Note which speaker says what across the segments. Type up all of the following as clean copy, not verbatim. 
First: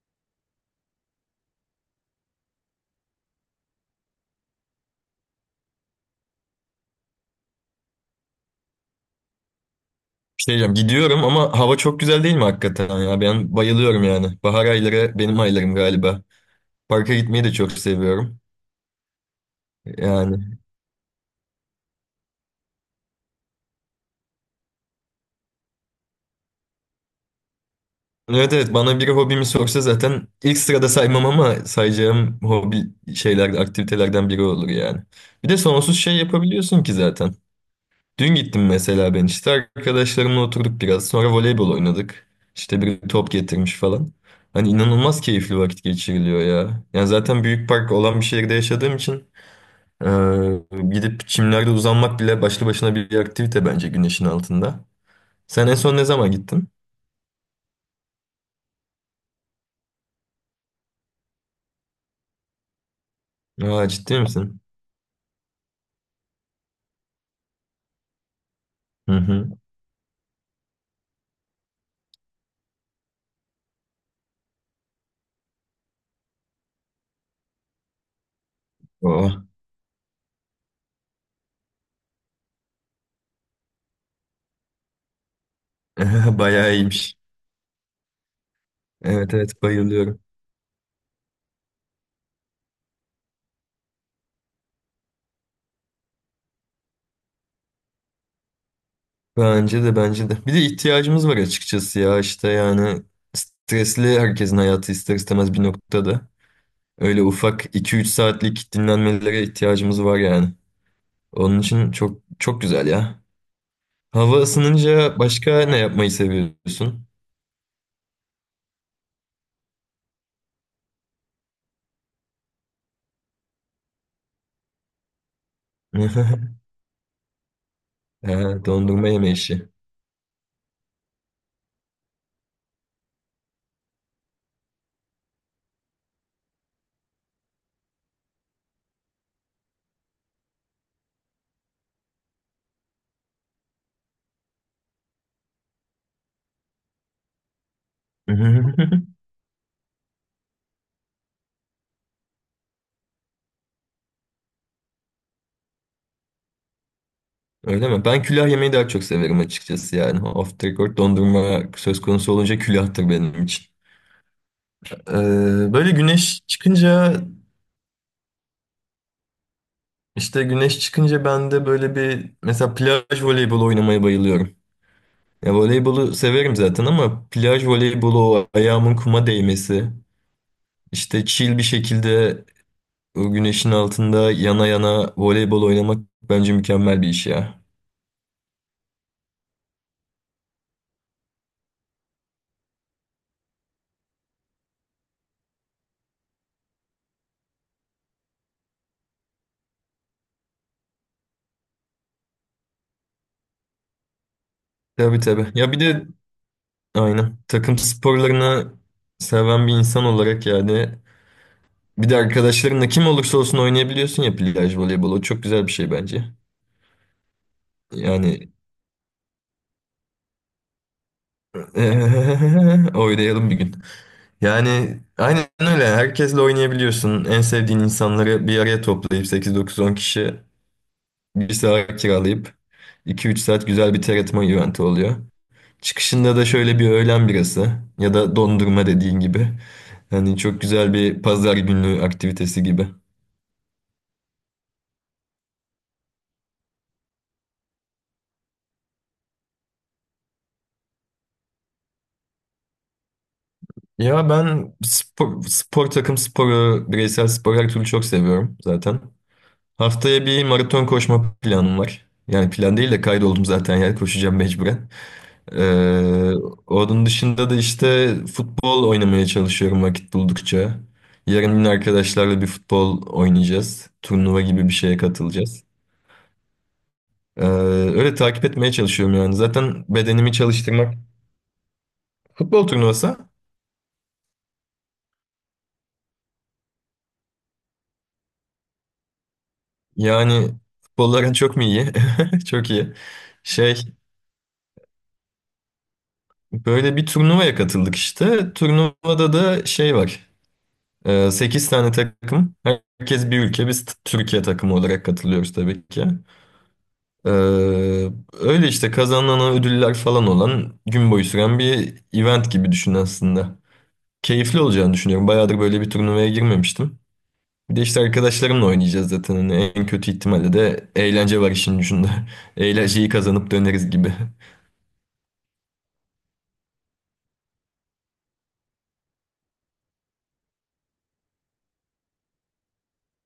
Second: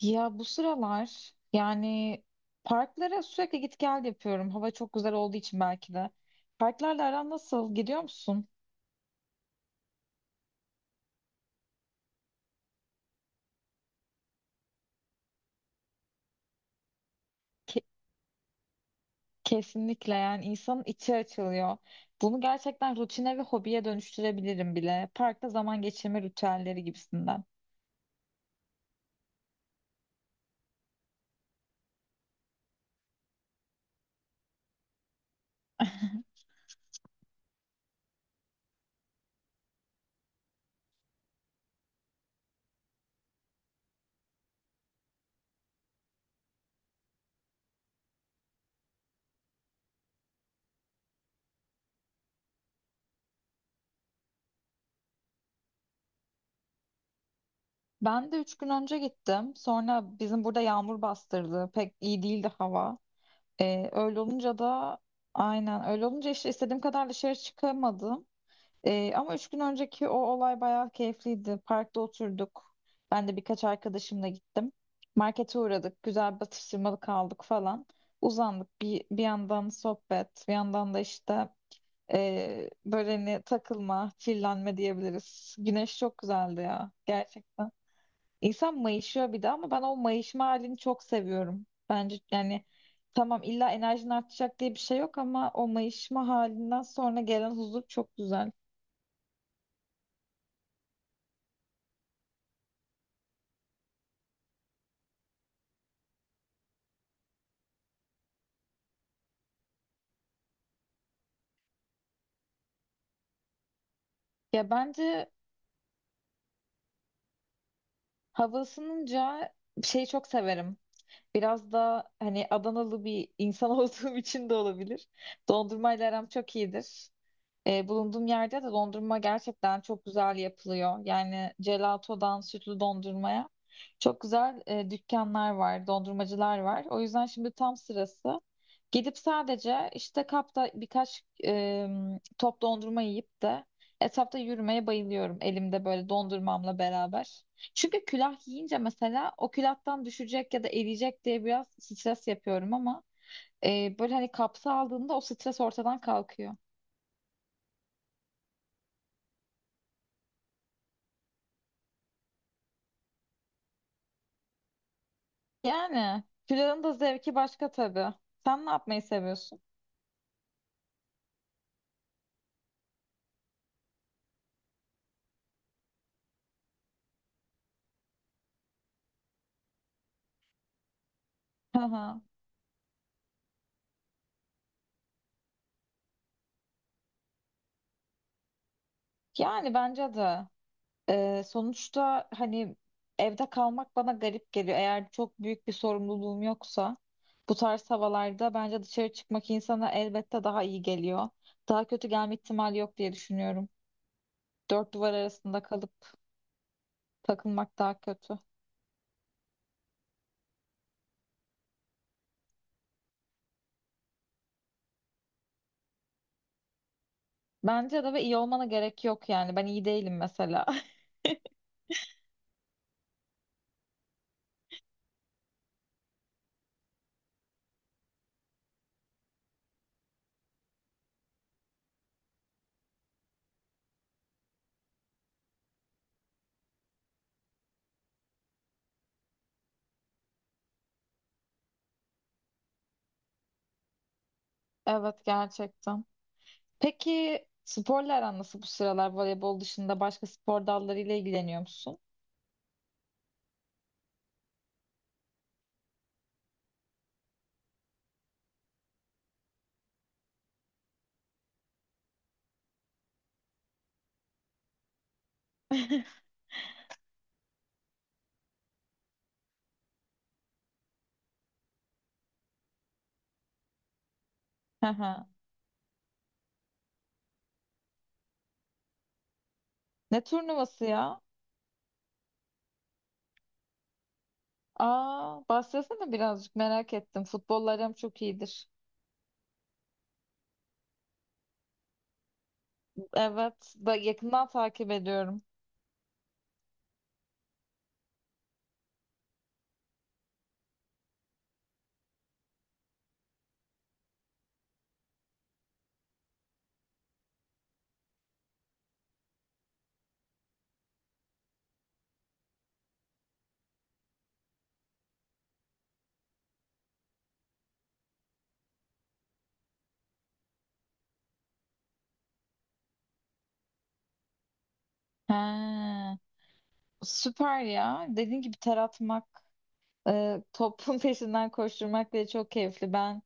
Speaker 1: Ya bu sıralar yani parklara sürekli git gel yapıyorum. Hava çok güzel olduğu için belki de. Parklarla aran nasıl? Gidiyor musun?
Speaker 2: Bir şey diyeceğim, gidiyorum ama hava çok güzel değil mi hakikaten ya? Ben bayılıyorum yani. Bahar ayları benim aylarım galiba. Parka gitmeyi de çok
Speaker 1: Ke-
Speaker 2: seviyorum.
Speaker 1: kesinlikle yani
Speaker 2: Yani
Speaker 1: insanın içi açılıyor. Bunu gerçekten rutine ve hobiye dönüştürebilirim bile. Parkta zaman geçirme ritüelleri gibisinden.
Speaker 2: evet evet bana biri hobimi sorsa zaten ilk sırada saymam ama sayacağım hobi şeyler, aktivitelerden biri olur yani. Bir de sonsuz şey yapabiliyorsun ki zaten. Dün gittim mesela ben işte arkadaşlarımla oturduk biraz. Sonra voleybol oynadık. İşte biri top getirmiş falan. Hani inanılmaz keyifli vakit geçiriliyor ya. Yani zaten büyük park olan bir şehirde yaşadığım için Ee, gidip çimlerde uzanmak bile başlı başına bir aktivite bence güneşin altında. Sen en son ne zaman gittin?
Speaker 1: Ben de 3 gün önce gittim. Sonra bizim burada yağmur bastırdı. Pek iyi değildi hava.
Speaker 2: Aa,
Speaker 1: Öyle
Speaker 2: ciddi misin?
Speaker 1: olunca da aynen öyle olunca işte istediğim kadar dışarı çıkamadım.
Speaker 2: Hı
Speaker 1: Ama üç
Speaker 2: hı.
Speaker 1: gün önceki o olay bayağı keyifliydi. Parkta oturduk. Ben de birkaç arkadaşımla gittim. Markete uğradık. Güzel bir atıştırmalık aldık falan. Uzandık. Bir
Speaker 2: Oo.
Speaker 1: yandan sohbet, bir yandan da böyle hani takılma, chillenme diyebiliriz. Güneş çok güzeldi
Speaker 2: Bayağı
Speaker 1: ya
Speaker 2: iyiymiş.
Speaker 1: gerçekten. İnsan mayışıyor
Speaker 2: Evet
Speaker 1: bir de
Speaker 2: evet
Speaker 1: ama ben o
Speaker 2: bayılıyorum.
Speaker 1: mayışma halini çok seviyorum. Bence yani tamam illa enerjin artacak diye bir şey yok ama o mayışma halinden sonra gelen huzur çok güzel.
Speaker 2: Bence de bence de. Bir de ihtiyacımız var açıkçası ya işte yani stresli herkesin hayatı ister istemez bir noktada. Öyle ufak iki üç saatlik dinlenmelere ihtiyacımız var yani. Onun için çok çok güzel ya. Hava
Speaker 1: Ya
Speaker 2: ısınınca
Speaker 1: bence
Speaker 2: başka ne yapmayı seviyorsun?
Speaker 1: hava ısınınca şeyi çok severim. Biraz da hani Adanalı bir insan olduğum için de olabilir. Dondurmayla aram çok iyidir. E, bulunduğum
Speaker 2: He,
Speaker 1: yerde de
Speaker 2: dondurma
Speaker 1: dondurma
Speaker 2: yeme işi.
Speaker 1: gerçekten çok güzel yapılıyor. Yani gelatodan sütlü dondurmaya çok güzel dükkanlar var, dondurmacılar var. O yüzden şimdi tam sırası. Gidip sadece işte kapta birkaç top dondurma yiyip de etrafta yürümeye bayılıyorum elimde böyle dondurmamla beraber. Çünkü külah yiyince mesela o külahtan düşecek ya da eriyecek diye biraz stres yapıyorum ama böyle hani kapsa aldığında o stres ortadan kalkıyor.
Speaker 2: Öyle mi? Ben külah yemeyi daha çok severim açıkçası yani. Off the record dondurma söz konusu olunca külahtır benim için. Ee, böyle
Speaker 1: Yani
Speaker 2: güneş
Speaker 1: külahın da
Speaker 2: çıkınca
Speaker 1: zevki başka tabii. Sen ne yapmayı seviyorsun?
Speaker 2: işte güneş çıkınca ben de böyle bir mesela plaj voleybolu oynamaya bayılıyorum. Ya voleybolu severim zaten ama plaj voleybolu o ayağımın kuma değmesi işte chill bir
Speaker 1: Hı hı.
Speaker 2: şekilde o güneşin altında yana yana voleybol oynamak bence mükemmel bir iş ya.
Speaker 1: Yani bence de sonuçta hani evde kalmak bana garip geliyor. Eğer çok büyük bir sorumluluğum yoksa bu tarz havalarda bence dışarı çıkmak insana elbette daha iyi geliyor. Daha kötü gelme ihtimali yok diye düşünüyorum. Dört duvar
Speaker 2: Tabii tabii.
Speaker 1: arasında
Speaker 2: Ya bir
Speaker 1: kalıp
Speaker 2: de aynen takım
Speaker 1: takılmak daha kötü.
Speaker 2: sporlarını seven bir insan olarak yani bir de arkadaşlarınla kim olursa olsun oynayabiliyorsun ya plaj voleybolu. O çok güzel bir şey bence.
Speaker 1: Bence de ve iyi
Speaker 2: Yani
Speaker 1: olmana gerek yok yani. Ben iyi değilim mesela.
Speaker 2: oynayalım bir gün. Yani aynen öyle. Herkesle oynayabiliyorsun. En sevdiğin insanları bir araya toplayıp sekiz dokuz on kişi bir saat kiralayıp iki üç saat güzel bir terletme eventi oluyor. Çıkışında da şöyle bir öğlen birası ya da dondurma dediğin gibi. Yani çok güzel bir pazar günü aktivitesi gibi.
Speaker 1: Evet gerçekten. Peki sporla aran nasıl bu sıralar, voleybol dışında başka spor dallarıyla ilgileniyor musun?
Speaker 2: Ya ben spor, spor takım sporu, bireysel spor her türlü çok seviyorum zaten. Haftaya bir maraton koşma planım var. Yani plan değil de kaydoldum zaten yani koşacağım mecburen. Ee, onun dışında da işte futbol oynamaya çalışıyorum vakit buldukça. Yarın yine arkadaşlarla bir futbol oynayacağız. Turnuva gibi bir
Speaker 1: Hı
Speaker 2: şeye
Speaker 1: hı.
Speaker 2: katılacağız. Öyle takip etmeye çalışıyorum yani. Zaten
Speaker 1: Ne
Speaker 2: bedenimi
Speaker 1: turnuvası
Speaker 2: çalıştırmak
Speaker 1: ya?
Speaker 2: futbol turnuvası.
Speaker 1: Aa, bahsetsene birazcık merak ettim. Futbollarım çok iyidir.
Speaker 2: Yani futbolların çok mu iyi? Çok iyi.
Speaker 1: Evet,
Speaker 2: Şey
Speaker 1: da yakından takip ediyorum.
Speaker 2: böyle bir turnuvaya katıldık işte. Turnuvada da şey var. Sekiz tane takım. Herkes bir ülke. Biz Türkiye takımı olarak katılıyoruz tabii ki. Ee, öyle işte kazanılan ödüller falan olan gün boyu süren bir event gibi düşün aslında. Keyifli olacağını düşünüyorum. Bayağıdır böyle bir turnuvaya girmemiştim. Bir de işte arkadaşlarımla oynayacağız zaten. Hani en kötü ihtimalle de eğlence var işin ucunda. Eğlenceyi kazanıp döneriz gibi.
Speaker 1: Ha, süper ya. Dediğin gibi ter atmak, topun peşinden koşturmak bile çok keyifli. Ben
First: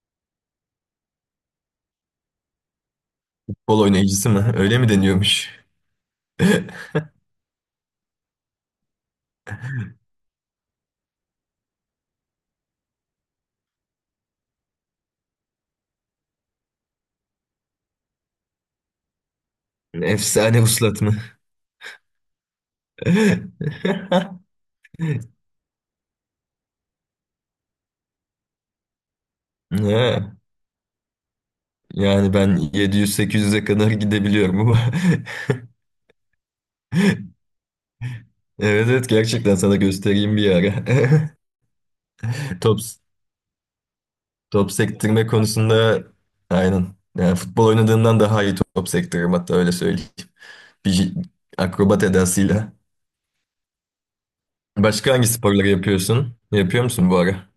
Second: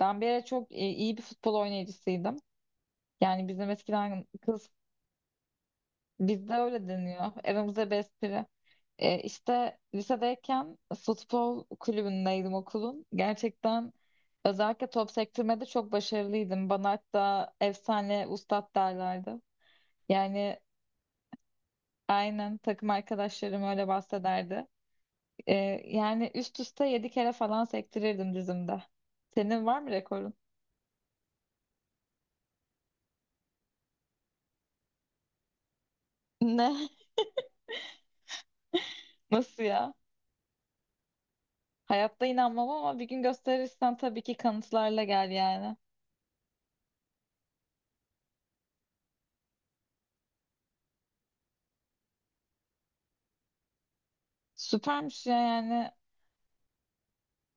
Speaker 1: ben bir ara iyi bir futbol oynayıcısıydım. Yani bizim
Speaker 2: Futbol
Speaker 1: eskiden
Speaker 2: oynayıcısı mı?
Speaker 1: kız
Speaker 2: Öyle mi deniyormuş?
Speaker 1: bizde öyle deniyor. Aramızda bir espri. E, işte lisedeyken futbol kulübündeydim okulun. Gerçekten özellikle top sektirmede çok başarılıydım. Bana hatta efsane ustad derlerdi. Yani
Speaker 2: Efsane uslat mı?
Speaker 1: aynen, takım arkadaşlarım öyle bahsederdi. Ee, Yani üst üste 7 kere falan sektirirdim dizimde. Senin var mı
Speaker 2: Ha,
Speaker 1: rekorun?
Speaker 2: yani ben 700-800'e kadar gidebiliyorum ama.
Speaker 1: Ne?
Speaker 2: Evet evet gerçekten
Speaker 1: Nasıl
Speaker 2: sana
Speaker 1: ya?
Speaker 2: göstereyim bir ara.
Speaker 1: Hayatta inanmam
Speaker 2: Top,
Speaker 1: ama bir gün gösterirsen tabii ki
Speaker 2: top
Speaker 1: kanıtlarla
Speaker 2: sektirme
Speaker 1: gel yani.
Speaker 2: konusunda aynen. Yani futbol oynadığından daha iyi top sektiririm hatta öyle söyleyeyim. Bir akrobat edasıyla. Başka
Speaker 1: Süpermiş
Speaker 2: hangi
Speaker 1: ya
Speaker 2: sporları
Speaker 1: yani.
Speaker 2: yapıyorsun? Yapıyor musun bu ara?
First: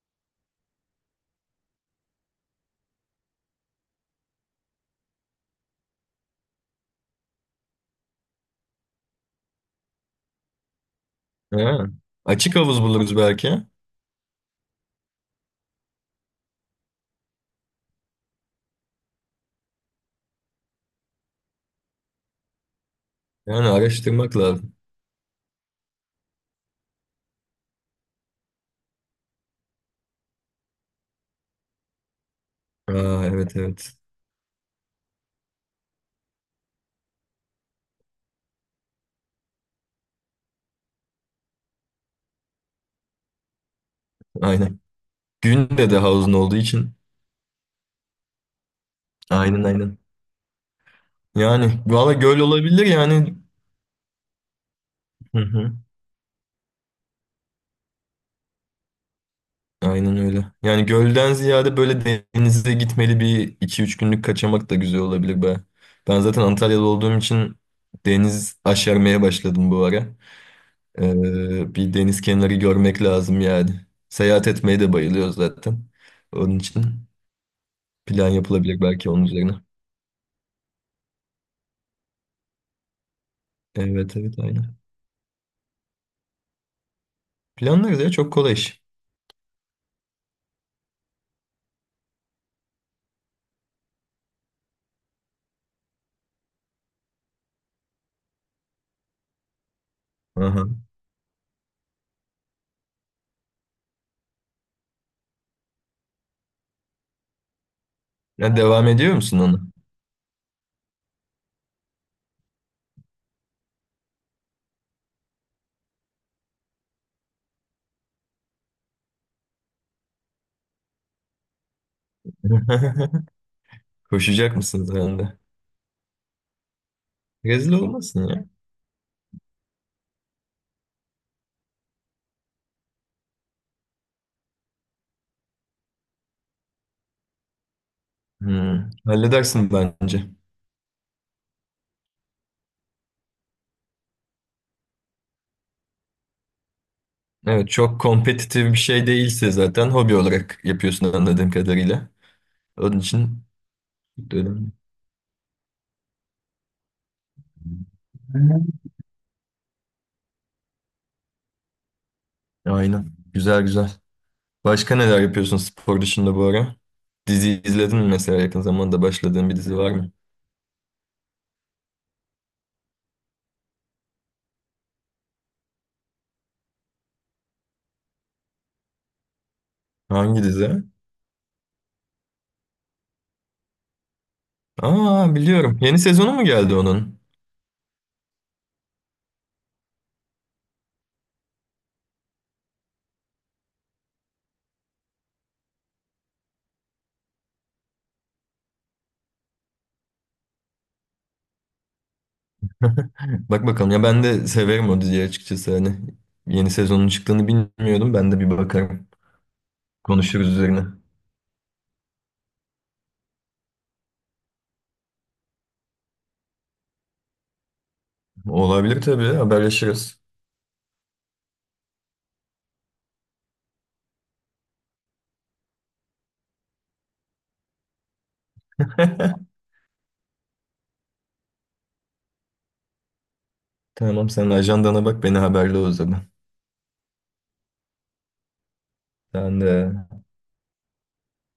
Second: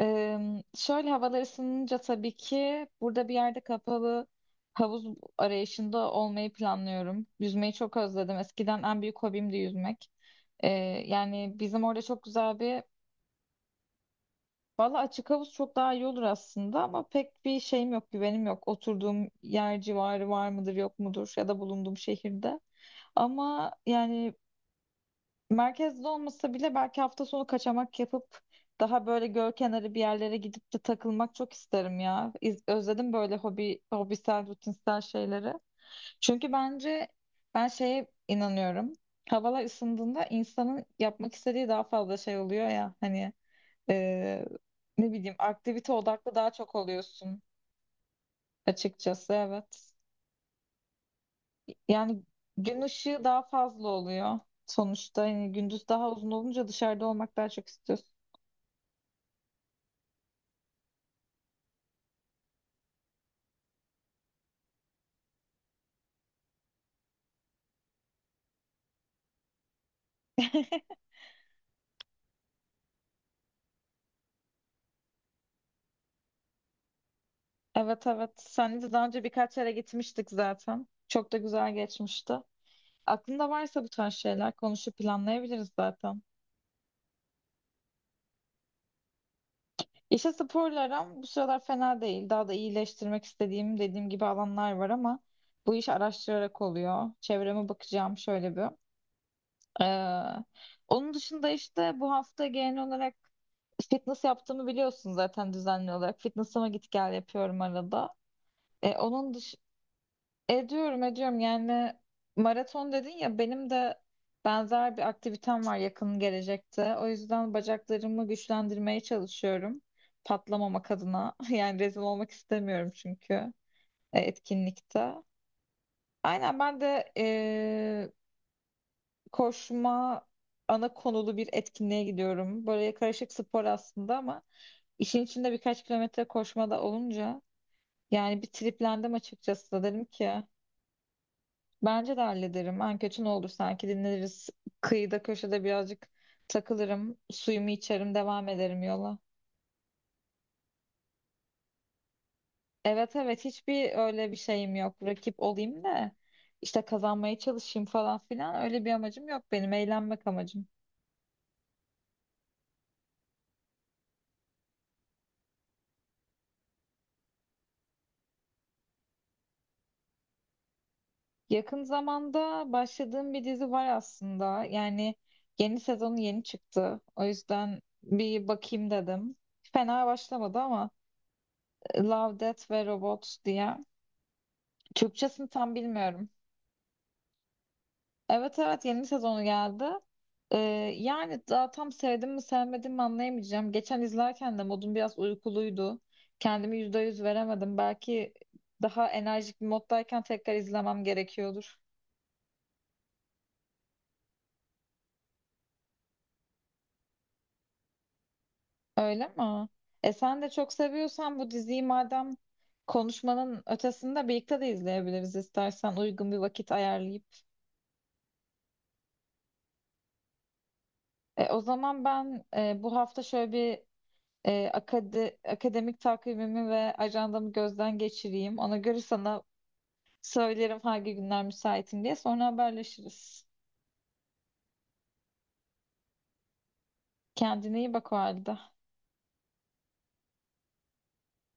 Speaker 1: Ee, Şöyle havalar ısınınca tabii ki burada bir yerde kapalı havuz arayışında olmayı planlıyorum. Yüzmeyi çok özledim. Eskiden en büyük hobimdi yüzmek. Ee, Yani bizim
Speaker 2: Ha,
Speaker 1: orada çok
Speaker 2: açık
Speaker 1: güzel
Speaker 2: havuz
Speaker 1: bir
Speaker 2: buluruz belki.
Speaker 1: valla açık havuz çok daha iyi olur aslında ama pek bir şeyim yok, güvenim yok. Oturduğum yer civarı var mıdır, yok mudur ya da bulunduğum şehirde.
Speaker 2: Yani
Speaker 1: Ama yani
Speaker 2: araştırmak lazım.
Speaker 1: merkezde olmasa bile belki hafta sonu kaçamak yapıp daha böyle göl kenarı bir yerlere gidip de takılmak çok isterim ya. Özledim
Speaker 2: Aa,
Speaker 1: böyle
Speaker 2: evet
Speaker 1: hobi,
Speaker 2: evet.
Speaker 1: hobisel, rutinsel şeyleri. Çünkü bence ben şeye inanıyorum. Havalar ısındığında insanın yapmak istediği daha fazla şey oluyor ya hani ee,
Speaker 2: Aynen.
Speaker 1: ne bileyim
Speaker 2: Günde
Speaker 1: aktivite
Speaker 2: de havuzun
Speaker 1: odaklı daha
Speaker 2: olduğu
Speaker 1: çok
Speaker 2: için.
Speaker 1: oluyorsun açıkçası
Speaker 2: Aynen
Speaker 1: evet.
Speaker 2: aynen. Yani valla
Speaker 1: Yani
Speaker 2: göl
Speaker 1: gün
Speaker 2: olabilir
Speaker 1: ışığı
Speaker 2: yani.
Speaker 1: daha fazla oluyor sonuçta.
Speaker 2: Hı
Speaker 1: Yani
Speaker 2: hı.
Speaker 1: gündüz daha uzun olunca dışarıda olmak daha çok istiyorsun.
Speaker 2: Aynen öyle. Yani gölden ziyade böyle denize gitmeli bir iki üç günlük kaçamak da güzel olabilir be. Ben zaten Antalya'da olduğum için deniz aşermeye başladım bu ara. Bir deniz kenarı görmek lazım yani. Seyahat etmeyi de bayılıyor zaten. Onun için
Speaker 1: Evet,
Speaker 2: plan
Speaker 1: evet.
Speaker 2: yapılabilir
Speaker 1: Seninle de daha
Speaker 2: belki
Speaker 1: önce
Speaker 2: onun üzerine.
Speaker 1: birkaç yere gitmiştik zaten. Çok da güzel geçmişti. Aklında varsa bu tarz
Speaker 2: Evet evet
Speaker 1: şeyler
Speaker 2: aynen.
Speaker 1: konuşup planlayabiliriz zaten.
Speaker 2: Planlarız ya çok kolay iş.
Speaker 1: İşte sporla aram bu sıralar fena değil. Daha da iyileştirmek istediğim dediğim gibi alanlar var ama bu iş araştırarak oluyor. Çevreme bakacağım şöyle bir. Ee,
Speaker 2: Aha.
Speaker 1: Onun dışında işte bu hafta genel olarak fitness yaptığımı biliyorsun zaten düzenli olarak. Fitness'ıma git gel yapıyorum arada.
Speaker 2: Ya devam
Speaker 1: E,
Speaker 2: ediyor
Speaker 1: onun
Speaker 2: musun
Speaker 1: dış
Speaker 2: ona?
Speaker 1: Ediyorum yani maraton dedin ya benim de benzer bir aktivitem var yakın gelecekte. O yüzden bacaklarımı güçlendirmeye çalışıyorum. Patlamamak adına. Yani rezil olmak istemiyorum çünkü
Speaker 2: Koşacak mısın
Speaker 1: etkinlikte.
Speaker 2: sen de?
Speaker 1: Aynen, ben de
Speaker 2: Rezil olmasın ya.
Speaker 1: koşma ana konulu bir etkinliğe gidiyorum. Böyle karışık spor aslında ama işin içinde birkaç kilometre koşma da olunca yani bir
Speaker 2: Hmm,
Speaker 1: triplendim
Speaker 2: halledersin
Speaker 1: açıkçası. Dedim
Speaker 2: bence.
Speaker 1: ki bence de hallederim. En kötü ne olur, sanki dinleniriz. Kıyıda köşede birazcık takılırım.
Speaker 2: Evet
Speaker 1: Suyumu
Speaker 2: çok
Speaker 1: içerim, devam
Speaker 2: kompetitif bir
Speaker 1: ederim
Speaker 2: şey
Speaker 1: yola.
Speaker 2: değilse zaten hobi olarak yapıyorsun anladığım kadarıyla. Onun
Speaker 1: Evet,
Speaker 2: için
Speaker 1: evet, hiçbir öyle bir
Speaker 2: önemli.
Speaker 1: şeyim yok. Rakip olayım da işte kazanmaya çalışayım falan filan öyle bir amacım yok benim. Eğlenmek amacım.
Speaker 2: Aynen. Güzel güzel. Başka neler yapıyorsun spor dışında bu ara? Dizi izledin mi mesela yakın zamanda başladığın bir dizi var mı?
Speaker 1: Yakın zamanda başladığım bir dizi var aslında. Yani yeni sezonu yeni çıktı. O yüzden bir bakayım dedim. Fena
Speaker 2: Hangi
Speaker 1: başlamadı
Speaker 2: dizi?
Speaker 1: ama Love, Death ve Robots diye.
Speaker 2: Aa
Speaker 1: Türkçesini tam
Speaker 2: biliyorum. Yeni
Speaker 1: bilmiyorum.
Speaker 2: sezonu mu geldi onun?
Speaker 1: Evet, evet, yeni sezonu geldi. Ee, Yani daha tam sevdim mi sevmedim mi anlayamayacağım. Geçen izlerken de modum biraz uykuluydu. Kendimi %100 veremedim. Belki daha enerjik bir moddayken tekrar izlemem gerekiyordur.
Speaker 2: Bak bakalım ya ben de severim o diziyi açıkçası hani. Yeni sezonun çıktığını bilmiyordum. Ben de bir bakarım.
Speaker 1: Öyle mi? E, sen
Speaker 2: Konuşuruz
Speaker 1: de çok
Speaker 2: üzerine.
Speaker 1: seviyorsan bu diziyi, madem konuşmanın ötesinde birlikte de izleyebiliriz istersen uygun bir vakit ayarlayıp.
Speaker 2: Olabilir tabii. Haberleşiriz.
Speaker 1: O zaman ben bu hafta şöyle bir akademik takvimimi ve ajandamı gözden geçireyim. Ona göre sana söylerim hangi günler müsaitim diye. Sonra haberleşiriz.
Speaker 2: Tamam sen ajandana bak beni haberle o zaman.
Speaker 1: Kendine iyi bak o halde.
Speaker 2: Sen de